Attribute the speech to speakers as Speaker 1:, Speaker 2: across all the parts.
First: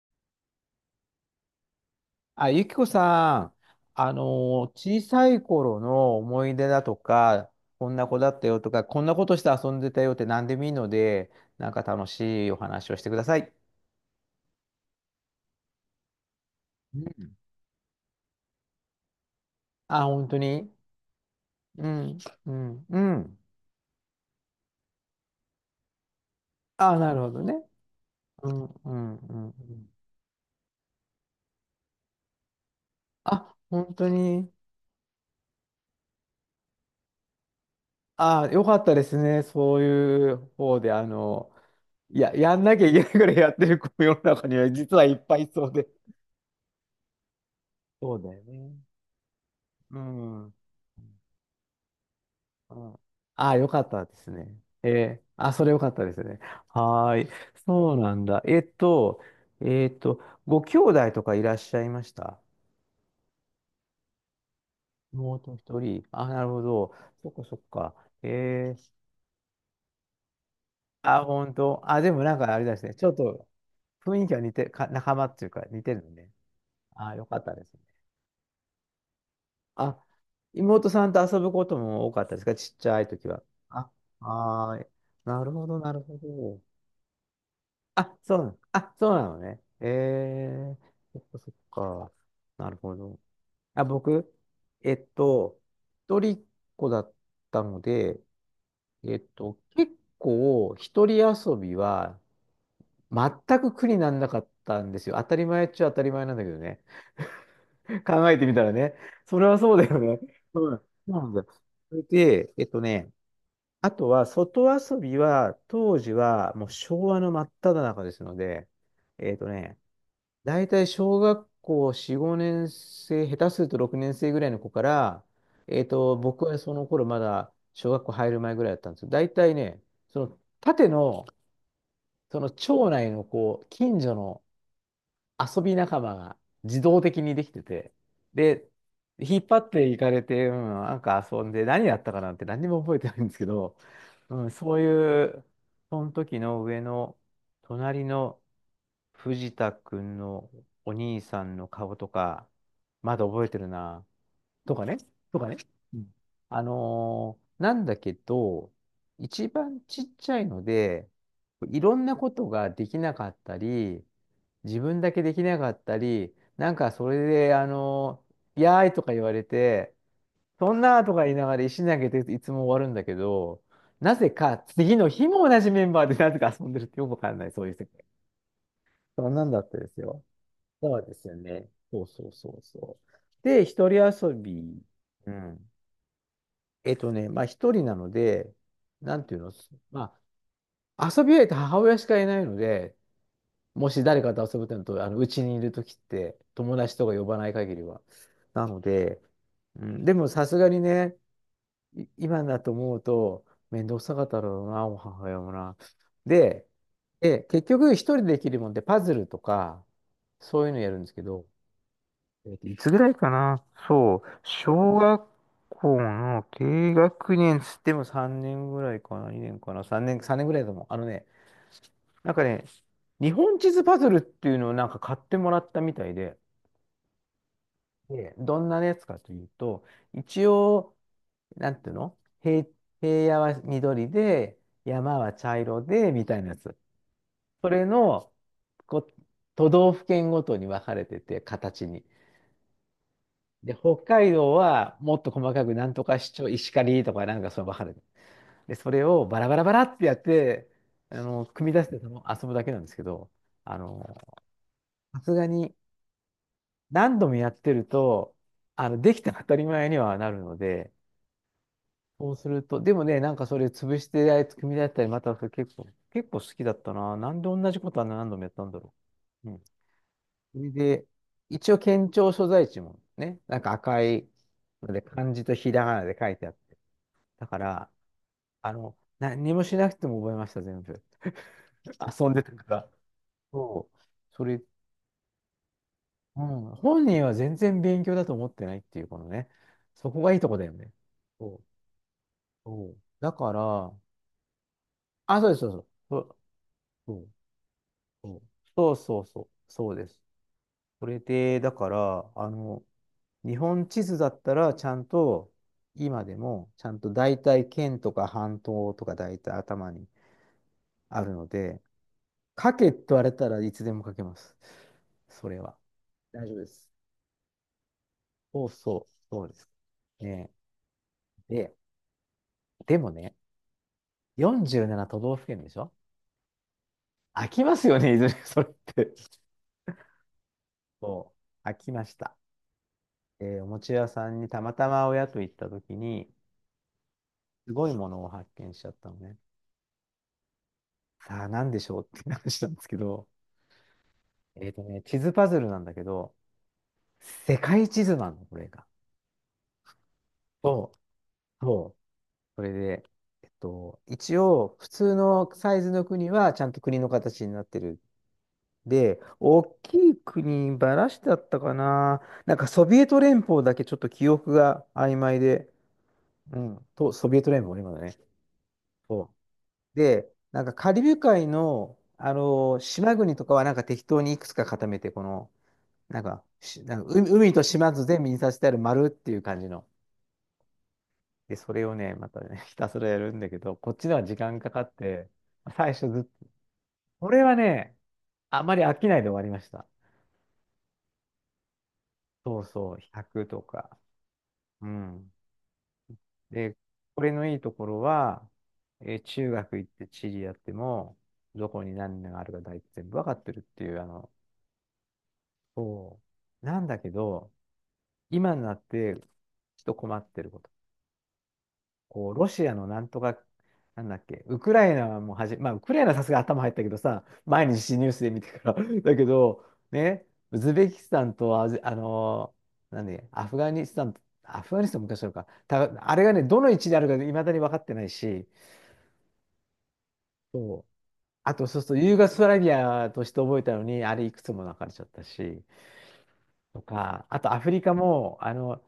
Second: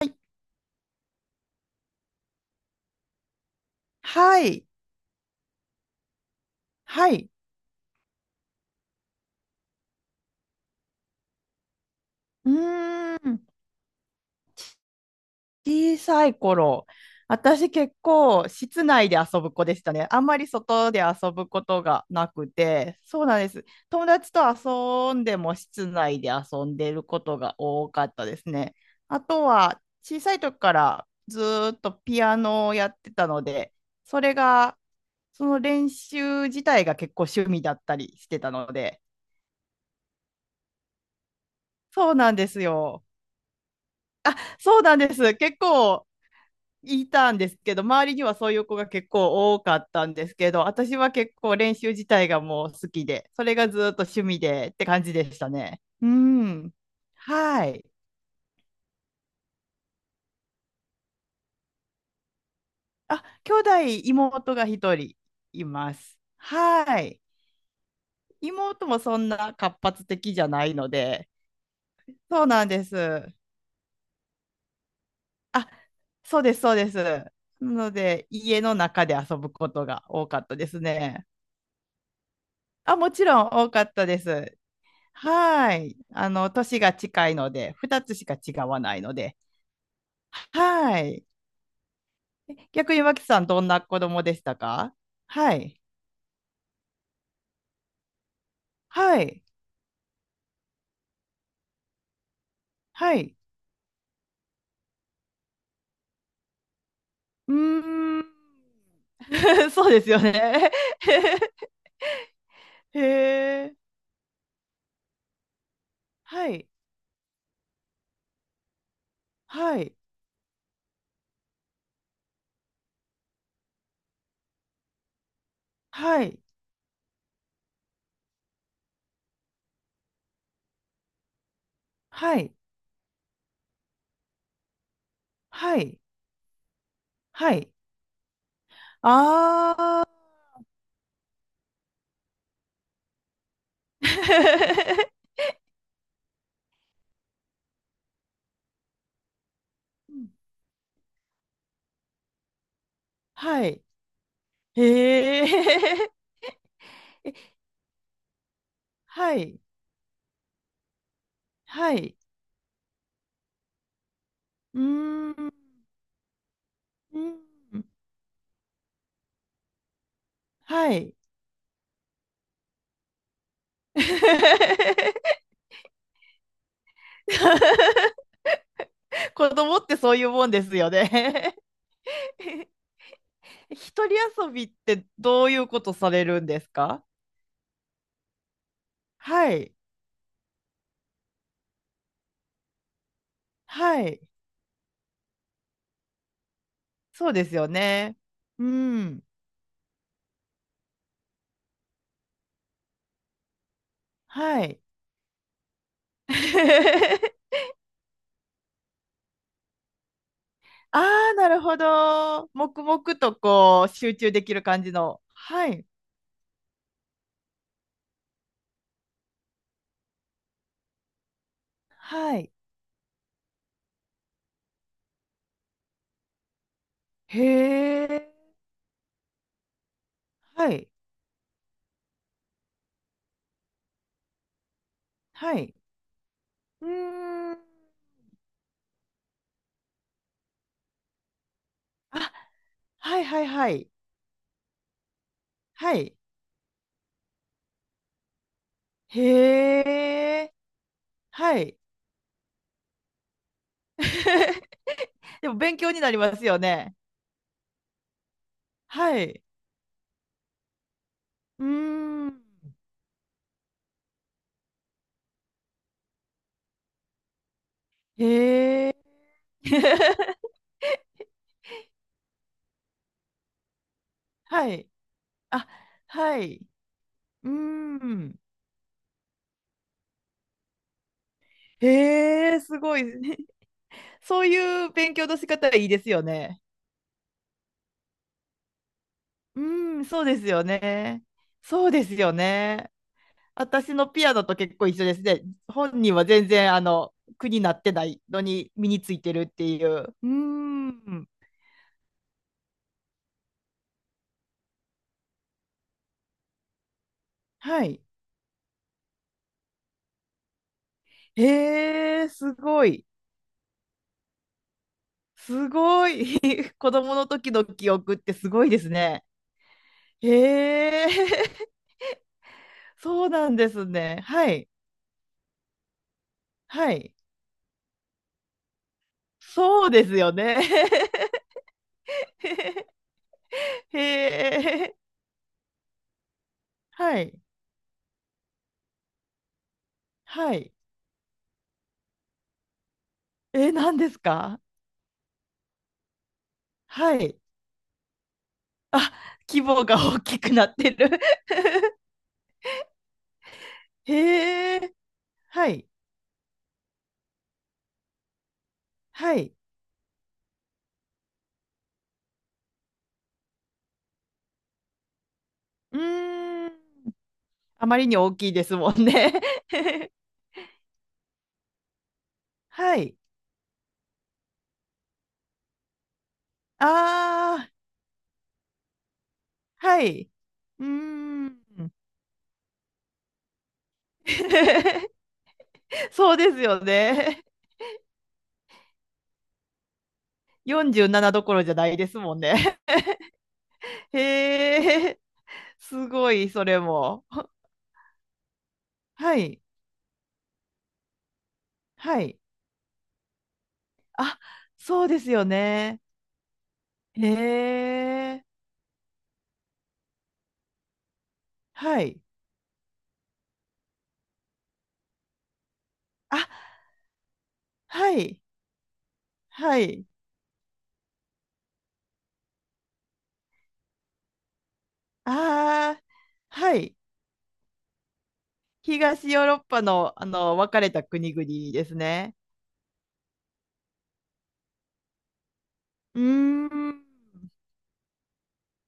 Speaker 1: い
Speaker 2: あ、ゆきこさん、あの
Speaker 1: はい。
Speaker 2: ー小さい頃の思い出だと
Speaker 1: はい。
Speaker 2: か、こんな子だったよとか、こんなことして遊んでたよって何でもいいので、なんか楽しい
Speaker 1: う
Speaker 2: お話をしてく
Speaker 1: ー
Speaker 2: ださ
Speaker 1: ん。
Speaker 2: い。
Speaker 1: 小さい頃。
Speaker 2: うん。
Speaker 1: 私結構室内で遊ぶ子でした
Speaker 2: あ、
Speaker 1: ね。あん
Speaker 2: 本当
Speaker 1: まり
Speaker 2: に。
Speaker 1: 外で遊ぶこと
Speaker 2: う
Speaker 1: が
Speaker 2: ん、
Speaker 1: なく
Speaker 2: うん、う
Speaker 1: て。そうな
Speaker 2: ん。
Speaker 1: んです。友達と遊んでも室内で遊んで
Speaker 2: あ、
Speaker 1: る
Speaker 2: なる
Speaker 1: こ
Speaker 2: ほ
Speaker 1: と
Speaker 2: どね。
Speaker 1: が多かったです
Speaker 2: うん、
Speaker 1: ね。
Speaker 2: うん、
Speaker 1: あ
Speaker 2: う
Speaker 1: と
Speaker 2: ん。う
Speaker 1: は
Speaker 2: ん。
Speaker 1: 小さい時からずーっとピアノをやってたの
Speaker 2: あ、
Speaker 1: で、
Speaker 2: 本当
Speaker 1: それ
Speaker 2: に。
Speaker 1: が、その練習自体が結構趣味だったりして
Speaker 2: あ、
Speaker 1: た
Speaker 2: よ
Speaker 1: の
Speaker 2: かった
Speaker 1: で。
Speaker 2: ですね。そういう方で、
Speaker 1: そう
Speaker 2: い
Speaker 1: な
Speaker 2: や、
Speaker 1: んで
Speaker 2: や
Speaker 1: す
Speaker 2: んなきゃいけ
Speaker 1: よ。
Speaker 2: ないからやってる子も世の中には
Speaker 1: そう
Speaker 2: 実
Speaker 1: なん
Speaker 2: は
Speaker 1: で
Speaker 2: いっ
Speaker 1: す。
Speaker 2: ぱいい
Speaker 1: 結
Speaker 2: そうで。
Speaker 1: 構いたんですけど、周り
Speaker 2: そう
Speaker 1: に
Speaker 2: だ
Speaker 1: は
Speaker 2: よ
Speaker 1: そういう
Speaker 2: ね。
Speaker 1: 子が結構多かっ
Speaker 2: う
Speaker 1: たんですけ
Speaker 2: ん。
Speaker 1: ど、私は結構練習自体がもう
Speaker 2: う
Speaker 1: 好
Speaker 2: ん。
Speaker 1: きで、そ
Speaker 2: あ
Speaker 1: れ
Speaker 2: あ、よ
Speaker 1: がず
Speaker 2: かっ
Speaker 1: っと
Speaker 2: たで
Speaker 1: 趣
Speaker 2: す
Speaker 1: 味
Speaker 2: ね。
Speaker 1: でって感じでした
Speaker 2: あ、それよ
Speaker 1: ね。
Speaker 2: かった
Speaker 1: う
Speaker 2: ですね。
Speaker 1: ん。
Speaker 2: はーい。
Speaker 1: はい。
Speaker 2: そうなんだ。えっと、ご兄弟とかいらっしゃいました？
Speaker 1: あ、兄弟、妹が一人
Speaker 2: 妹
Speaker 1: い
Speaker 2: 一
Speaker 1: ま
Speaker 2: 人。
Speaker 1: す。
Speaker 2: あ、なるほど。
Speaker 1: はい。
Speaker 2: そっかそっか。え
Speaker 1: 妹
Speaker 2: ー、
Speaker 1: もそんな活発的じゃないの
Speaker 2: あ、
Speaker 1: で、
Speaker 2: 本当。あ、でもなん
Speaker 1: そう
Speaker 2: かあれ
Speaker 1: なん
Speaker 2: です
Speaker 1: で
Speaker 2: ね。ちょっ
Speaker 1: す。
Speaker 2: と雰囲気は似て、か、仲間っていうか
Speaker 1: あ、
Speaker 2: 似てるのね。
Speaker 1: そうです、そうです。
Speaker 2: あ、
Speaker 1: な
Speaker 2: よかったですね。
Speaker 1: ので、家の中で遊ぶこと
Speaker 2: あ、
Speaker 1: が多かったです
Speaker 2: 妹さんと
Speaker 1: ね。
Speaker 2: 遊ぶことも多かったですか？ちっち
Speaker 1: あ、
Speaker 2: ゃい
Speaker 1: もち
Speaker 2: 時は。
Speaker 1: ろん多か
Speaker 2: あ、
Speaker 1: ったです。
Speaker 2: はーい。なるほ
Speaker 1: は
Speaker 2: ど、な
Speaker 1: い。
Speaker 2: るほ
Speaker 1: あの、
Speaker 2: ど。
Speaker 1: 年が近いので、二つ
Speaker 2: あ、
Speaker 1: し
Speaker 2: そ
Speaker 1: か
Speaker 2: うな
Speaker 1: 違
Speaker 2: の、
Speaker 1: わ
Speaker 2: あ、
Speaker 1: ない
Speaker 2: そ
Speaker 1: の
Speaker 2: うな
Speaker 1: で。
Speaker 2: のね。ええ。
Speaker 1: は
Speaker 2: そっ
Speaker 1: い。
Speaker 2: かそっか。なる
Speaker 1: 逆
Speaker 2: ほ
Speaker 1: に
Speaker 2: ど。
Speaker 1: 脇さん、どんな
Speaker 2: あ、
Speaker 1: 子供
Speaker 2: 僕、
Speaker 1: でした
Speaker 2: え
Speaker 1: か？
Speaker 2: っ
Speaker 1: は
Speaker 2: と、
Speaker 1: い。
Speaker 2: 一人っ子だったので、
Speaker 1: はい。
Speaker 2: 結構、一人遊びは
Speaker 1: は
Speaker 2: 全
Speaker 1: い。
Speaker 2: く苦にならなかったんですよ。当たり前っちゃ当たり前なんだけどね。
Speaker 1: う ーん。
Speaker 2: 考えてみたらね。それは そうだ
Speaker 1: そう
Speaker 2: よ
Speaker 1: で
Speaker 2: ね。
Speaker 1: すよね。
Speaker 2: うん。そうなんだ。 それで、
Speaker 1: へえ。
Speaker 2: あとは、外遊びは、当時
Speaker 1: は
Speaker 2: は、も
Speaker 1: い。
Speaker 2: う昭和の真っ只中ですので、えっとね、
Speaker 1: はい。
Speaker 2: 大体小学校4、5年生、下手すると6年生ぐらいの子から、
Speaker 1: はい。
Speaker 2: 僕はその頃まだ小学校入る前ぐらいだったんですけど、大体ね、その縦の、
Speaker 1: は
Speaker 2: その
Speaker 1: い。
Speaker 2: 町内のこう、近所の遊び
Speaker 1: はい。
Speaker 2: 仲間が自動的にでき
Speaker 1: は
Speaker 2: て
Speaker 1: い。
Speaker 2: て、で、引っ張ってい
Speaker 1: ああ、
Speaker 2: か れて、うん、なんか遊んで、何やったかなんて何にも覚えてないんですけど、うん、そういう、その時の上の、隣の、藤田く
Speaker 1: う
Speaker 2: ん
Speaker 1: ん、
Speaker 2: のお兄さんの顔とか、まだ覚えて
Speaker 1: は
Speaker 2: る
Speaker 1: い。
Speaker 2: な。とかね。と
Speaker 1: へ
Speaker 2: かね。う
Speaker 1: え。
Speaker 2: ん。 なんだけど、
Speaker 1: は
Speaker 2: 一
Speaker 1: い。
Speaker 2: 番ちっちゃいので、い
Speaker 1: は
Speaker 2: ろんな
Speaker 1: い。
Speaker 2: ことができなかったり、
Speaker 1: う
Speaker 2: 自分だけで
Speaker 1: ー
Speaker 2: きな
Speaker 1: ん。
Speaker 2: かったり、なんかそ
Speaker 1: う
Speaker 2: れで、
Speaker 1: ん、
Speaker 2: やーいとか言われて、そん
Speaker 1: は
Speaker 2: なーと
Speaker 1: い。
Speaker 2: か言いながら石投げていつも終わるんだけど、なぜか次の日 も同じメンバーでなぜか遊んでるってよくわかんない、そういう世界。そんな
Speaker 1: 子
Speaker 2: んだった
Speaker 1: 供っ
Speaker 2: で
Speaker 1: て
Speaker 2: す
Speaker 1: そう
Speaker 2: よ。
Speaker 1: いうもんですよ
Speaker 2: そうですよ
Speaker 1: ね？
Speaker 2: ね。そうそうそう そう。で、一人
Speaker 1: 一人
Speaker 2: 遊
Speaker 1: 遊びっ
Speaker 2: び。
Speaker 1: て
Speaker 2: う
Speaker 1: どういう
Speaker 2: ん。
Speaker 1: ことされるんですか？
Speaker 2: まあ一人なので、なんていうの、
Speaker 1: はい。
Speaker 2: まあ遊び相手母親しかいないので、も
Speaker 1: は
Speaker 2: し誰
Speaker 1: い。
Speaker 2: かと遊ぶってのと、うちにいるときって、友達とか呼
Speaker 1: そう
Speaker 2: ば
Speaker 1: で
Speaker 2: ない
Speaker 1: すよ
Speaker 2: 限りは。
Speaker 1: ね。
Speaker 2: な
Speaker 1: う
Speaker 2: ので、
Speaker 1: ん。
Speaker 2: うん、でもさすがにね、い今だと思うと、面倒くさかった
Speaker 1: は
Speaker 2: ろう
Speaker 1: い。
Speaker 2: な、お母親もな。で、結局一人でできるもんで、パズルとか、そういうのやる
Speaker 1: あ
Speaker 2: んですけ
Speaker 1: あ、
Speaker 2: ど、
Speaker 1: なるほど。
Speaker 2: い
Speaker 1: 黙
Speaker 2: つぐらい
Speaker 1: 々
Speaker 2: か
Speaker 1: と
Speaker 2: な？
Speaker 1: こう、集
Speaker 2: そう。
Speaker 1: 中できる感じ
Speaker 2: 小
Speaker 1: の。
Speaker 2: 学
Speaker 1: はい。
Speaker 2: 校の低学年つっても3年ぐらいかな？ 2 年かな？ 3 年、3年ぐらいだと思う。あのね、なん
Speaker 1: は
Speaker 2: か
Speaker 1: い。
Speaker 2: ね、日本地図パズルっていうのをなんか買ってもらったみたいで、
Speaker 1: へえ。
Speaker 2: で、どんなやつかというと、一
Speaker 1: はい。
Speaker 2: 応、なんていうの、平、平野は緑で、山は
Speaker 1: は
Speaker 2: 茶
Speaker 1: い。
Speaker 2: 色で、みたいなやつ。
Speaker 1: うーん。
Speaker 2: それの、こう、都道府県ごとに分かれてて、形に。
Speaker 1: あ、はいはいは
Speaker 2: で、
Speaker 1: い。
Speaker 2: 北海道はもっと細かく、なん
Speaker 1: は
Speaker 2: と
Speaker 1: い。
Speaker 2: か市長、石狩とかなんかそう分かる。で、それをバラバラバラ
Speaker 1: へ
Speaker 2: ってやっ
Speaker 1: え。
Speaker 2: て、
Speaker 1: は
Speaker 2: 組み
Speaker 1: い。
Speaker 2: 出してその遊ぶだけなんですけど、あの、さすが
Speaker 1: でも
Speaker 2: に
Speaker 1: 勉強になりますよね。
Speaker 2: 何度もやってると、で
Speaker 1: は
Speaker 2: きた
Speaker 1: い。
Speaker 2: 当たり前にはなるので、
Speaker 1: うー
Speaker 2: そ
Speaker 1: ん。
Speaker 2: うすると、でもね、なんかそれ潰してあいつ組み出したり、またそれ結構、結構好きだったな。なんで同じことは何度もやったんだ
Speaker 1: へ
Speaker 2: ろ
Speaker 1: え。
Speaker 2: う。うん。そ れで、一応県庁所在地もね、なんか赤い
Speaker 1: はい。
Speaker 2: ので、漢字と
Speaker 1: あ、
Speaker 2: ひらがなで書い
Speaker 1: は
Speaker 2: てあっ
Speaker 1: い。
Speaker 2: て、だ
Speaker 1: うー
Speaker 2: から、
Speaker 1: ん。
Speaker 2: 何もしなくても覚えました、全部。遊んでた
Speaker 1: へえ、
Speaker 2: か
Speaker 1: す
Speaker 2: ら。
Speaker 1: ごい。
Speaker 2: そう。そ
Speaker 1: そう
Speaker 2: れ、
Speaker 1: いう勉強の仕方いいですよ
Speaker 2: う
Speaker 1: ね。
Speaker 2: ん。本人は全然勉強だと思ってないっていう、このね。
Speaker 1: うーん、
Speaker 2: そこ
Speaker 1: そう
Speaker 2: がい
Speaker 1: で
Speaker 2: い
Speaker 1: す
Speaker 2: とこだ
Speaker 1: よ
Speaker 2: よね。
Speaker 1: ね。
Speaker 2: そう。
Speaker 1: そうですよね。
Speaker 2: そう。だから、
Speaker 1: 私のピアノと結構一緒です
Speaker 2: あ、
Speaker 1: ね。
Speaker 2: そうです、そう
Speaker 1: 本人
Speaker 2: そ
Speaker 1: は
Speaker 2: う。
Speaker 1: 全然、あの、苦になってないのに身
Speaker 2: そう
Speaker 1: につ
Speaker 2: そ
Speaker 1: い
Speaker 2: う
Speaker 1: て
Speaker 2: そ
Speaker 1: る
Speaker 2: うそう
Speaker 1: っ
Speaker 2: そう。
Speaker 1: てい
Speaker 2: そうで
Speaker 1: う。
Speaker 2: す。
Speaker 1: うー
Speaker 2: それ
Speaker 1: ん。
Speaker 2: で、だから、日本地図だったら、ちゃんと、今でも、ちゃんと大体
Speaker 1: は
Speaker 2: 県
Speaker 1: い。
Speaker 2: とか半島とか大体頭にあるので、
Speaker 1: へえ、す
Speaker 2: 書
Speaker 1: ご
Speaker 2: けって
Speaker 1: い。
Speaker 2: 言われたらいつでも書けます。それ
Speaker 1: す
Speaker 2: は。
Speaker 1: ごい。
Speaker 2: 大丈夫で す。
Speaker 1: 子供の時の記憶ってす
Speaker 2: そ
Speaker 1: ご
Speaker 2: う
Speaker 1: いです
Speaker 2: そ
Speaker 1: ね。
Speaker 2: う、そうです。ね。
Speaker 1: へえ、
Speaker 2: で、でも
Speaker 1: そう
Speaker 2: ね、
Speaker 1: なんですね。はい。
Speaker 2: 47都道府県でしょ？
Speaker 1: はい。
Speaker 2: 飽きますよね、いずれ それって。
Speaker 1: そうですよね。
Speaker 2: そう、飽きました。お餅
Speaker 1: へ
Speaker 2: 屋さんにたまた
Speaker 1: え、
Speaker 2: ま親と行った時に、
Speaker 1: はい。
Speaker 2: すごいものを発見しちゃったのね。
Speaker 1: はい。
Speaker 2: さあ、なんでしょうって話なんですけど、
Speaker 1: え、何ですか？
Speaker 2: 地図パズルなんだけど、
Speaker 1: はい。
Speaker 2: 世界地図なの、これが。
Speaker 1: あ、規模が大きくなって
Speaker 2: そ
Speaker 1: る。
Speaker 2: う、そそれで、一応、
Speaker 1: へ
Speaker 2: 普
Speaker 1: え、
Speaker 2: 通の
Speaker 1: は
Speaker 2: サイ
Speaker 1: い。
Speaker 2: ズの国はちゃんと国の形になってる。で、
Speaker 1: はい。
Speaker 2: 大きい国、バラシだったかな。なんかソビエト連邦だけちょっと記憶が曖昧で、
Speaker 1: う
Speaker 2: う
Speaker 1: ーん。
Speaker 2: ん、と、ソビエト連邦ね、
Speaker 1: あ
Speaker 2: 今
Speaker 1: ま
Speaker 2: だ
Speaker 1: り
Speaker 2: ね。
Speaker 1: に大きいですもん
Speaker 2: そ
Speaker 1: ね。
Speaker 2: う で、なんかカリブ海の、
Speaker 1: は
Speaker 2: 島
Speaker 1: い。
Speaker 2: 国とかはなんか適当にいくつか固めて、この、なんか、しなんか海海と
Speaker 1: あ
Speaker 2: 島津全部にさせてある丸っていう感じの。
Speaker 1: あ、はい。うー
Speaker 2: で、それ
Speaker 1: ん。
Speaker 2: をね、またね、ひたすらやるんだけど、こっちでは時間かかっ て、最初ずっと、
Speaker 1: そうですよ
Speaker 2: こ
Speaker 1: ね。
Speaker 2: れはね、あまり飽きないで終わりました。
Speaker 1: 47どころじゃないですもん
Speaker 2: そう
Speaker 1: ね。
Speaker 2: そう、1 0とか。う
Speaker 1: へえ、
Speaker 2: ん。
Speaker 1: すごい、そ
Speaker 2: で、
Speaker 1: れ
Speaker 2: こ
Speaker 1: も。
Speaker 2: れのいいところは、
Speaker 1: は
Speaker 2: 中
Speaker 1: い、
Speaker 2: 学行って地理やっても、どこに
Speaker 1: は
Speaker 2: 何が
Speaker 1: い。
Speaker 2: あるか大体全部わかってるっていう、
Speaker 1: あ、そうですよね。
Speaker 2: そう。なんだけど、
Speaker 1: へえ、
Speaker 2: 今になって、ちょっと困ってること。
Speaker 1: はい。
Speaker 2: こう、ロシアのなんとか、なんだっけ、ウクライナはもはじ、まあ、ウクライナはさすがに
Speaker 1: あ、
Speaker 2: 頭入ったけどさ、毎日ニュー
Speaker 1: は
Speaker 2: スで見
Speaker 1: い、
Speaker 2: てから だけど、
Speaker 1: はい。
Speaker 2: ね、ウズベキスタンとアジ、なんで、アフガニスタン、アフガニスタン昔あるか、た、
Speaker 1: ああ、
Speaker 2: あれがね、どの位
Speaker 1: は
Speaker 2: 置に
Speaker 1: い。
Speaker 2: あるかいまだに分かってないし、
Speaker 1: 東ヨーロッパの、あの、分
Speaker 2: そ
Speaker 1: か
Speaker 2: う。
Speaker 1: れた国々
Speaker 2: あと、そう
Speaker 1: で
Speaker 2: す
Speaker 1: す
Speaker 2: ると、ユーゴ
Speaker 1: ね。
Speaker 2: スラビアとして覚えたのに、あれいくつも分かれちゃったし、
Speaker 1: うー
Speaker 2: と
Speaker 1: ん。
Speaker 2: か、あとアフリカも、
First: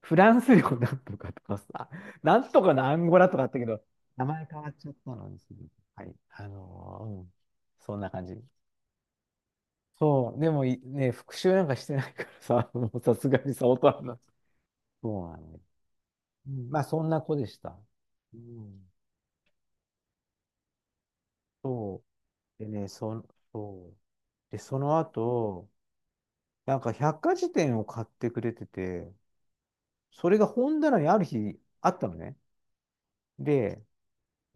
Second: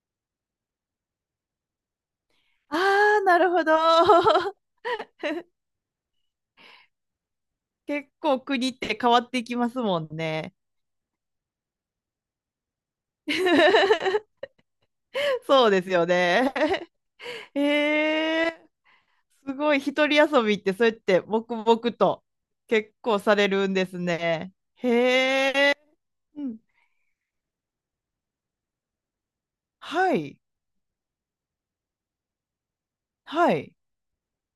Speaker 2: フランス領なんとかとかさ、なんとか
Speaker 1: あ
Speaker 2: のアンゴ
Speaker 1: あ、
Speaker 2: ラと
Speaker 1: な
Speaker 2: かあっ
Speaker 1: る
Speaker 2: た
Speaker 1: ほ
Speaker 2: け
Speaker 1: ど。
Speaker 2: ど、名前 変わっちゃったのにすぐ。はい。うん。そんな
Speaker 1: 結
Speaker 2: 感じ。
Speaker 1: 構国って変わっていきますもん
Speaker 2: そう。で
Speaker 1: ね。
Speaker 2: もい、ね、復習なんかしてないからさ、もうさすがにさ、大人になっ、 そうなのよ。
Speaker 1: そうですよ
Speaker 2: う
Speaker 1: ね。
Speaker 2: ん、まあ、そんな子でし
Speaker 1: へ
Speaker 2: た。う
Speaker 1: え、
Speaker 2: ん。
Speaker 1: すごい。一人遊びって、そうやって黙々
Speaker 2: そ
Speaker 1: と
Speaker 2: う。でね、
Speaker 1: 結
Speaker 2: そ
Speaker 1: 構
Speaker 2: の、
Speaker 1: されるんで
Speaker 2: そう。
Speaker 1: すね。
Speaker 2: で、そ
Speaker 1: へ
Speaker 2: の後、
Speaker 1: え、うん。
Speaker 2: なんか百科事典を買ってくれてて、
Speaker 1: は
Speaker 2: それ
Speaker 1: い。
Speaker 2: が本棚にある日あったのね。
Speaker 1: はい。
Speaker 2: で、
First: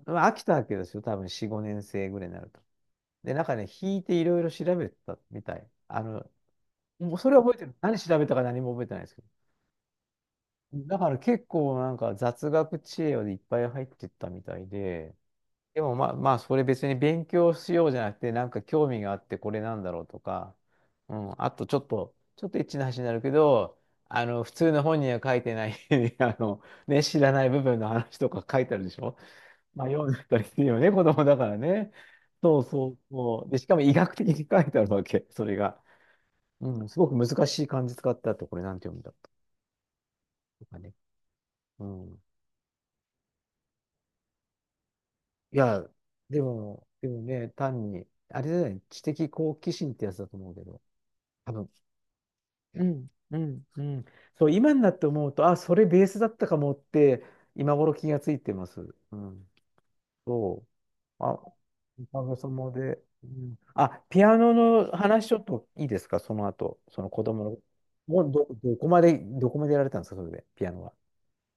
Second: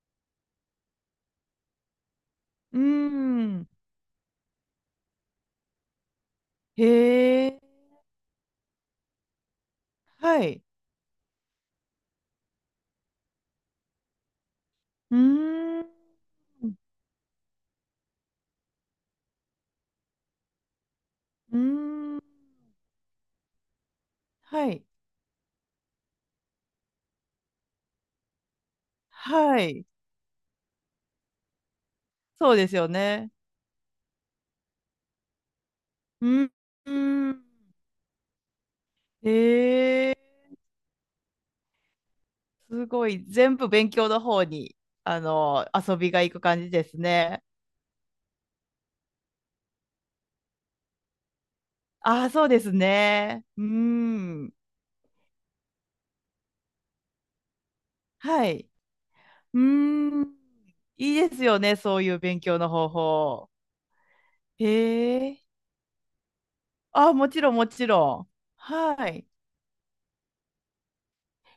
Speaker 2: まあ飽きたわけですよ。多分4、5年生ぐらいになると。
Speaker 1: うー
Speaker 2: で、なんかね、
Speaker 1: ん。
Speaker 2: 引いていろいろ調べたみたい。もうそれは
Speaker 1: へ
Speaker 2: 覚え
Speaker 1: え、
Speaker 2: てる。何調べたか何も覚えてないですけど。
Speaker 1: はい。
Speaker 2: だから結構なんか雑学知恵でいっぱい入ってったみたいで、
Speaker 1: うー
Speaker 2: で
Speaker 1: ん。
Speaker 2: もまあまあそれ別に勉強しようじゃなくて、なんか興味があってこれなんだろうとか、うん、あ
Speaker 1: うー
Speaker 2: とちょっと、
Speaker 1: ん。
Speaker 2: ちょっとエッチな話になるけど、普
Speaker 1: は
Speaker 2: 通の
Speaker 1: い。
Speaker 2: 本には書いてない ね、知らない部分の話とか書いてあるでしょ？
Speaker 1: はい。
Speaker 2: 迷うんだったりするよね、子供だからね。
Speaker 1: そう
Speaker 2: そう
Speaker 1: です
Speaker 2: そ
Speaker 1: よ
Speaker 2: う
Speaker 1: ね。
Speaker 2: そう。で、しかも医学的に書いてあるわけ、それが。
Speaker 1: うん。
Speaker 2: うん、
Speaker 1: う
Speaker 2: すごく難
Speaker 1: ん、
Speaker 2: しい漢字使ってあと、これなんて読むんだ、
Speaker 1: へえ、
Speaker 2: とかね。うん。
Speaker 1: すごい。全部勉強の方に、あ
Speaker 2: い
Speaker 1: の、
Speaker 2: や、
Speaker 1: 遊びが行く感じです
Speaker 2: でも
Speaker 1: ね。
Speaker 2: ね、単に、あれだよね、知的好奇心ってやつだと思うけど、多分。
Speaker 1: ああ、そうです
Speaker 2: うん、う
Speaker 1: ね。うー
Speaker 2: ん、うん。そう、
Speaker 1: ん。
Speaker 2: 今になって思うと、あ、それベースだったかもって、今頃気がつい
Speaker 1: は
Speaker 2: てま
Speaker 1: い。
Speaker 2: す。うん。
Speaker 1: うーん。
Speaker 2: そう。
Speaker 1: いい
Speaker 2: あ、
Speaker 1: ですよね、そういう
Speaker 2: おかげ
Speaker 1: 勉
Speaker 2: さ
Speaker 1: 強の
Speaker 2: ま
Speaker 1: 方
Speaker 2: で。う
Speaker 1: 法。
Speaker 2: ん、あ、ピアノ
Speaker 1: へ
Speaker 2: の話ちょ
Speaker 1: え。
Speaker 2: っといいですか？その後、その
Speaker 1: あ、
Speaker 2: 子
Speaker 1: もち
Speaker 2: 供
Speaker 1: ろん、
Speaker 2: の。
Speaker 1: もち
Speaker 2: も
Speaker 1: ろん。
Speaker 2: う
Speaker 1: はい。
Speaker 2: どこまでやられたんですか、それで、ピアノは。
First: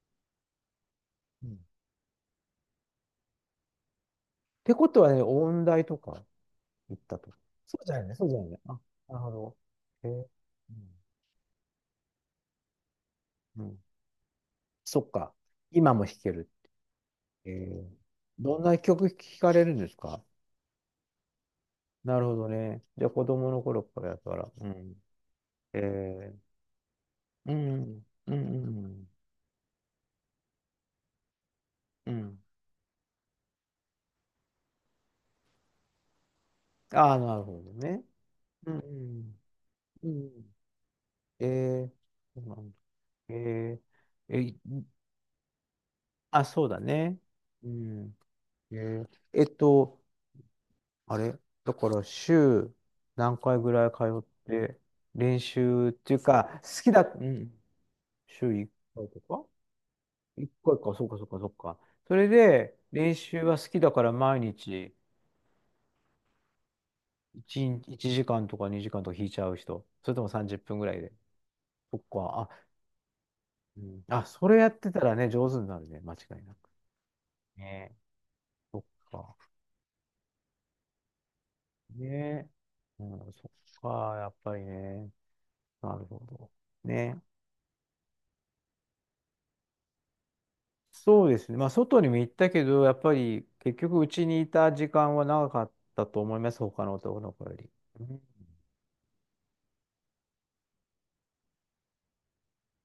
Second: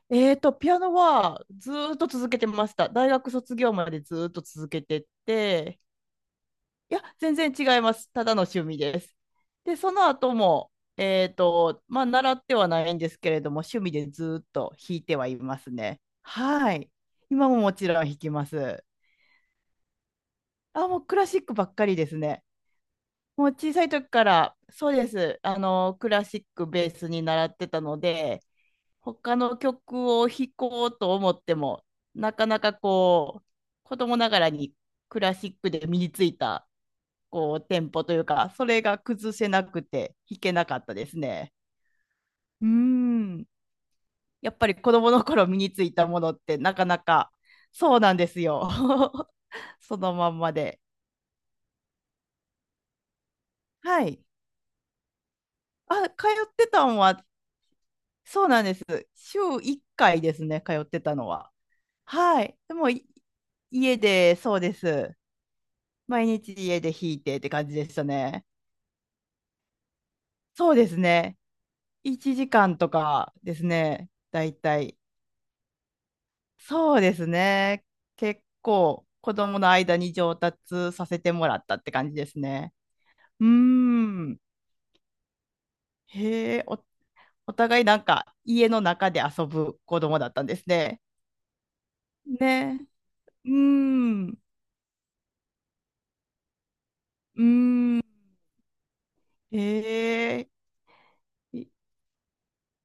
Speaker 1: ピアノは
Speaker 2: うん、っ
Speaker 1: ずーっと続けてました。大学卒業までずーっと続
Speaker 2: て
Speaker 1: け
Speaker 2: こと
Speaker 1: て
Speaker 2: はね、音
Speaker 1: て、
Speaker 2: 大とか
Speaker 1: い
Speaker 2: 行
Speaker 1: や、
Speaker 2: ったと。
Speaker 1: 全然
Speaker 2: そ
Speaker 1: 違い
Speaker 2: うじ
Speaker 1: ま
Speaker 2: ゃない
Speaker 1: す。
Speaker 2: ね、
Speaker 1: た
Speaker 2: そうじ
Speaker 1: だ
Speaker 2: ゃ
Speaker 1: の
Speaker 2: ないね。
Speaker 1: 趣
Speaker 2: あ、
Speaker 1: 味で
Speaker 2: な
Speaker 1: す。
Speaker 2: るほど。
Speaker 1: で、その
Speaker 2: えー、
Speaker 1: 後も、まあ、習ってはないんですけれども、
Speaker 2: うん、うん。
Speaker 1: 趣味でずーっと弾
Speaker 2: そ
Speaker 1: い
Speaker 2: っ
Speaker 1: ては
Speaker 2: か。
Speaker 1: います
Speaker 2: 今
Speaker 1: ね。
Speaker 2: も弾ける？
Speaker 1: はい。
Speaker 2: え
Speaker 1: 今ももちろ
Speaker 2: ー
Speaker 1: ん弾きま
Speaker 2: どんな
Speaker 1: す。
Speaker 2: 曲聴かれるんですか？
Speaker 1: あ、もうクラシックばっかりです
Speaker 2: なるほ
Speaker 1: ね。
Speaker 2: どね。じゃあ子
Speaker 1: もう
Speaker 2: 供の
Speaker 1: 小
Speaker 2: 頃
Speaker 1: さい
Speaker 2: か
Speaker 1: 時
Speaker 2: らや
Speaker 1: か
Speaker 2: から。
Speaker 1: ら、
Speaker 2: う
Speaker 1: そう
Speaker 2: ん。
Speaker 1: です。あ
Speaker 2: え
Speaker 1: の、クラシッ
Speaker 2: ー、
Speaker 1: クベースに習
Speaker 2: う
Speaker 1: ってたの
Speaker 2: ん、うん、う
Speaker 1: で、
Speaker 2: ん、うん。
Speaker 1: 他の曲を弾こうと思っても、
Speaker 2: う
Speaker 1: な
Speaker 2: ん。
Speaker 1: かなかこう、子供ながらにクラシックで身についた、
Speaker 2: ああ、なる
Speaker 1: こう、
Speaker 2: ほど
Speaker 1: テン
Speaker 2: ね。
Speaker 1: ポというか、そ
Speaker 2: う
Speaker 1: れが崩
Speaker 2: ん。
Speaker 1: せなく
Speaker 2: う
Speaker 1: て弾け
Speaker 2: ん。
Speaker 1: なかったです
Speaker 2: え
Speaker 1: ね。
Speaker 2: ー、そうな
Speaker 1: うー
Speaker 2: んだ。え
Speaker 1: ん。
Speaker 2: ー、え
Speaker 1: やっ
Speaker 2: い
Speaker 1: ぱり子供の頃身についたものっ
Speaker 2: あ、
Speaker 1: て
Speaker 2: そう
Speaker 1: な
Speaker 2: だ
Speaker 1: かな
Speaker 2: ね。
Speaker 1: か、
Speaker 2: う
Speaker 1: そうなん
Speaker 2: ん。
Speaker 1: ですよ。
Speaker 2: えー、えっ
Speaker 1: そ
Speaker 2: と、
Speaker 1: のまんまで。
Speaker 2: あれ、だから週何回ぐらい通
Speaker 1: は
Speaker 2: っ
Speaker 1: い。
Speaker 2: て、練習っ
Speaker 1: あ、
Speaker 2: ていう
Speaker 1: 通っ
Speaker 2: か、
Speaker 1: て
Speaker 2: 好
Speaker 1: た
Speaker 2: き
Speaker 1: ん
Speaker 2: だ、う
Speaker 1: は
Speaker 2: ん、
Speaker 1: そ
Speaker 2: 週
Speaker 1: うなん
Speaker 2: 1
Speaker 1: です。
Speaker 2: 回と
Speaker 1: 週
Speaker 2: か？
Speaker 1: 1回です
Speaker 2: 1
Speaker 1: ね、通
Speaker 2: 回かい
Speaker 1: っ
Speaker 2: か、
Speaker 1: て
Speaker 2: そう
Speaker 1: た
Speaker 2: か、そう
Speaker 1: の
Speaker 2: か、そう
Speaker 1: は。
Speaker 2: か。それ
Speaker 1: はい。で
Speaker 2: で、
Speaker 1: も、
Speaker 2: 練習は好きだ
Speaker 1: 家
Speaker 2: から
Speaker 1: で、
Speaker 2: 毎
Speaker 1: そうで
Speaker 2: 日
Speaker 1: す。毎日家で弾いてって
Speaker 2: 1、
Speaker 1: 感じ
Speaker 2: 一
Speaker 1: で
Speaker 2: 日
Speaker 1: した
Speaker 2: 一時
Speaker 1: ね。
Speaker 2: 間とか2時間とか引いちゃう人、それとも30
Speaker 1: そう
Speaker 2: 分ぐ
Speaker 1: で
Speaker 2: ら
Speaker 1: す
Speaker 2: いで。
Speaker 1: ね。
Speaker 2: そっ
Speaker 1: 1
Speaker 2: か、
Speaker 1: 時間とかです
Speaker 2: うん。
Speaker 1: ね、
Speaker 2: あ、
Speaker 1: だ
Speaker 2: そ
Speaker 1: い
Speaker 2: れやっ
Speaker 1: た
Speaker 2: て
Speaker 1: い。
Speaker 2: たらね、上手になるね、間違いなく。
Speaker 1: そうですね。
Speaker 2: ね。
Speaker 1: 結
Speaker 2: そっ
Speaker 1: 構、子
Speaker 2: か。
Speaker 1: 供の間に上達させてもらったって感じです
Speaker 2: ね。
Speaker 1: ね。
Speaker 2: うん、
Speaker 1: う
Speaker 2: そ
Speaker 1: ー
Speaker 2: っか、やっ
Speaker 1: ん。
Speaker 2: ぱりね。なるほど。
Speaker 1: へえ、
Speaker 2: ね。
Speaker 1: お互いなんか、家の中で遊ぶ子供だったんですね。
Speaker 2: そうですね。まあ、外にも行ったけど、
Speaker 1: ね。
Speaker 2: やっぱり
Speaker 1: うー
Speaker 2: 結局、うち
Speaker 1: ん。う
Speaker 2: にいた時間は長かったと思います、他の男の
Speaker 1: ー
Speaker 2: 子より。う
Speaker 1: ん。
Speaker 2: ん。
Speaker 1: ええい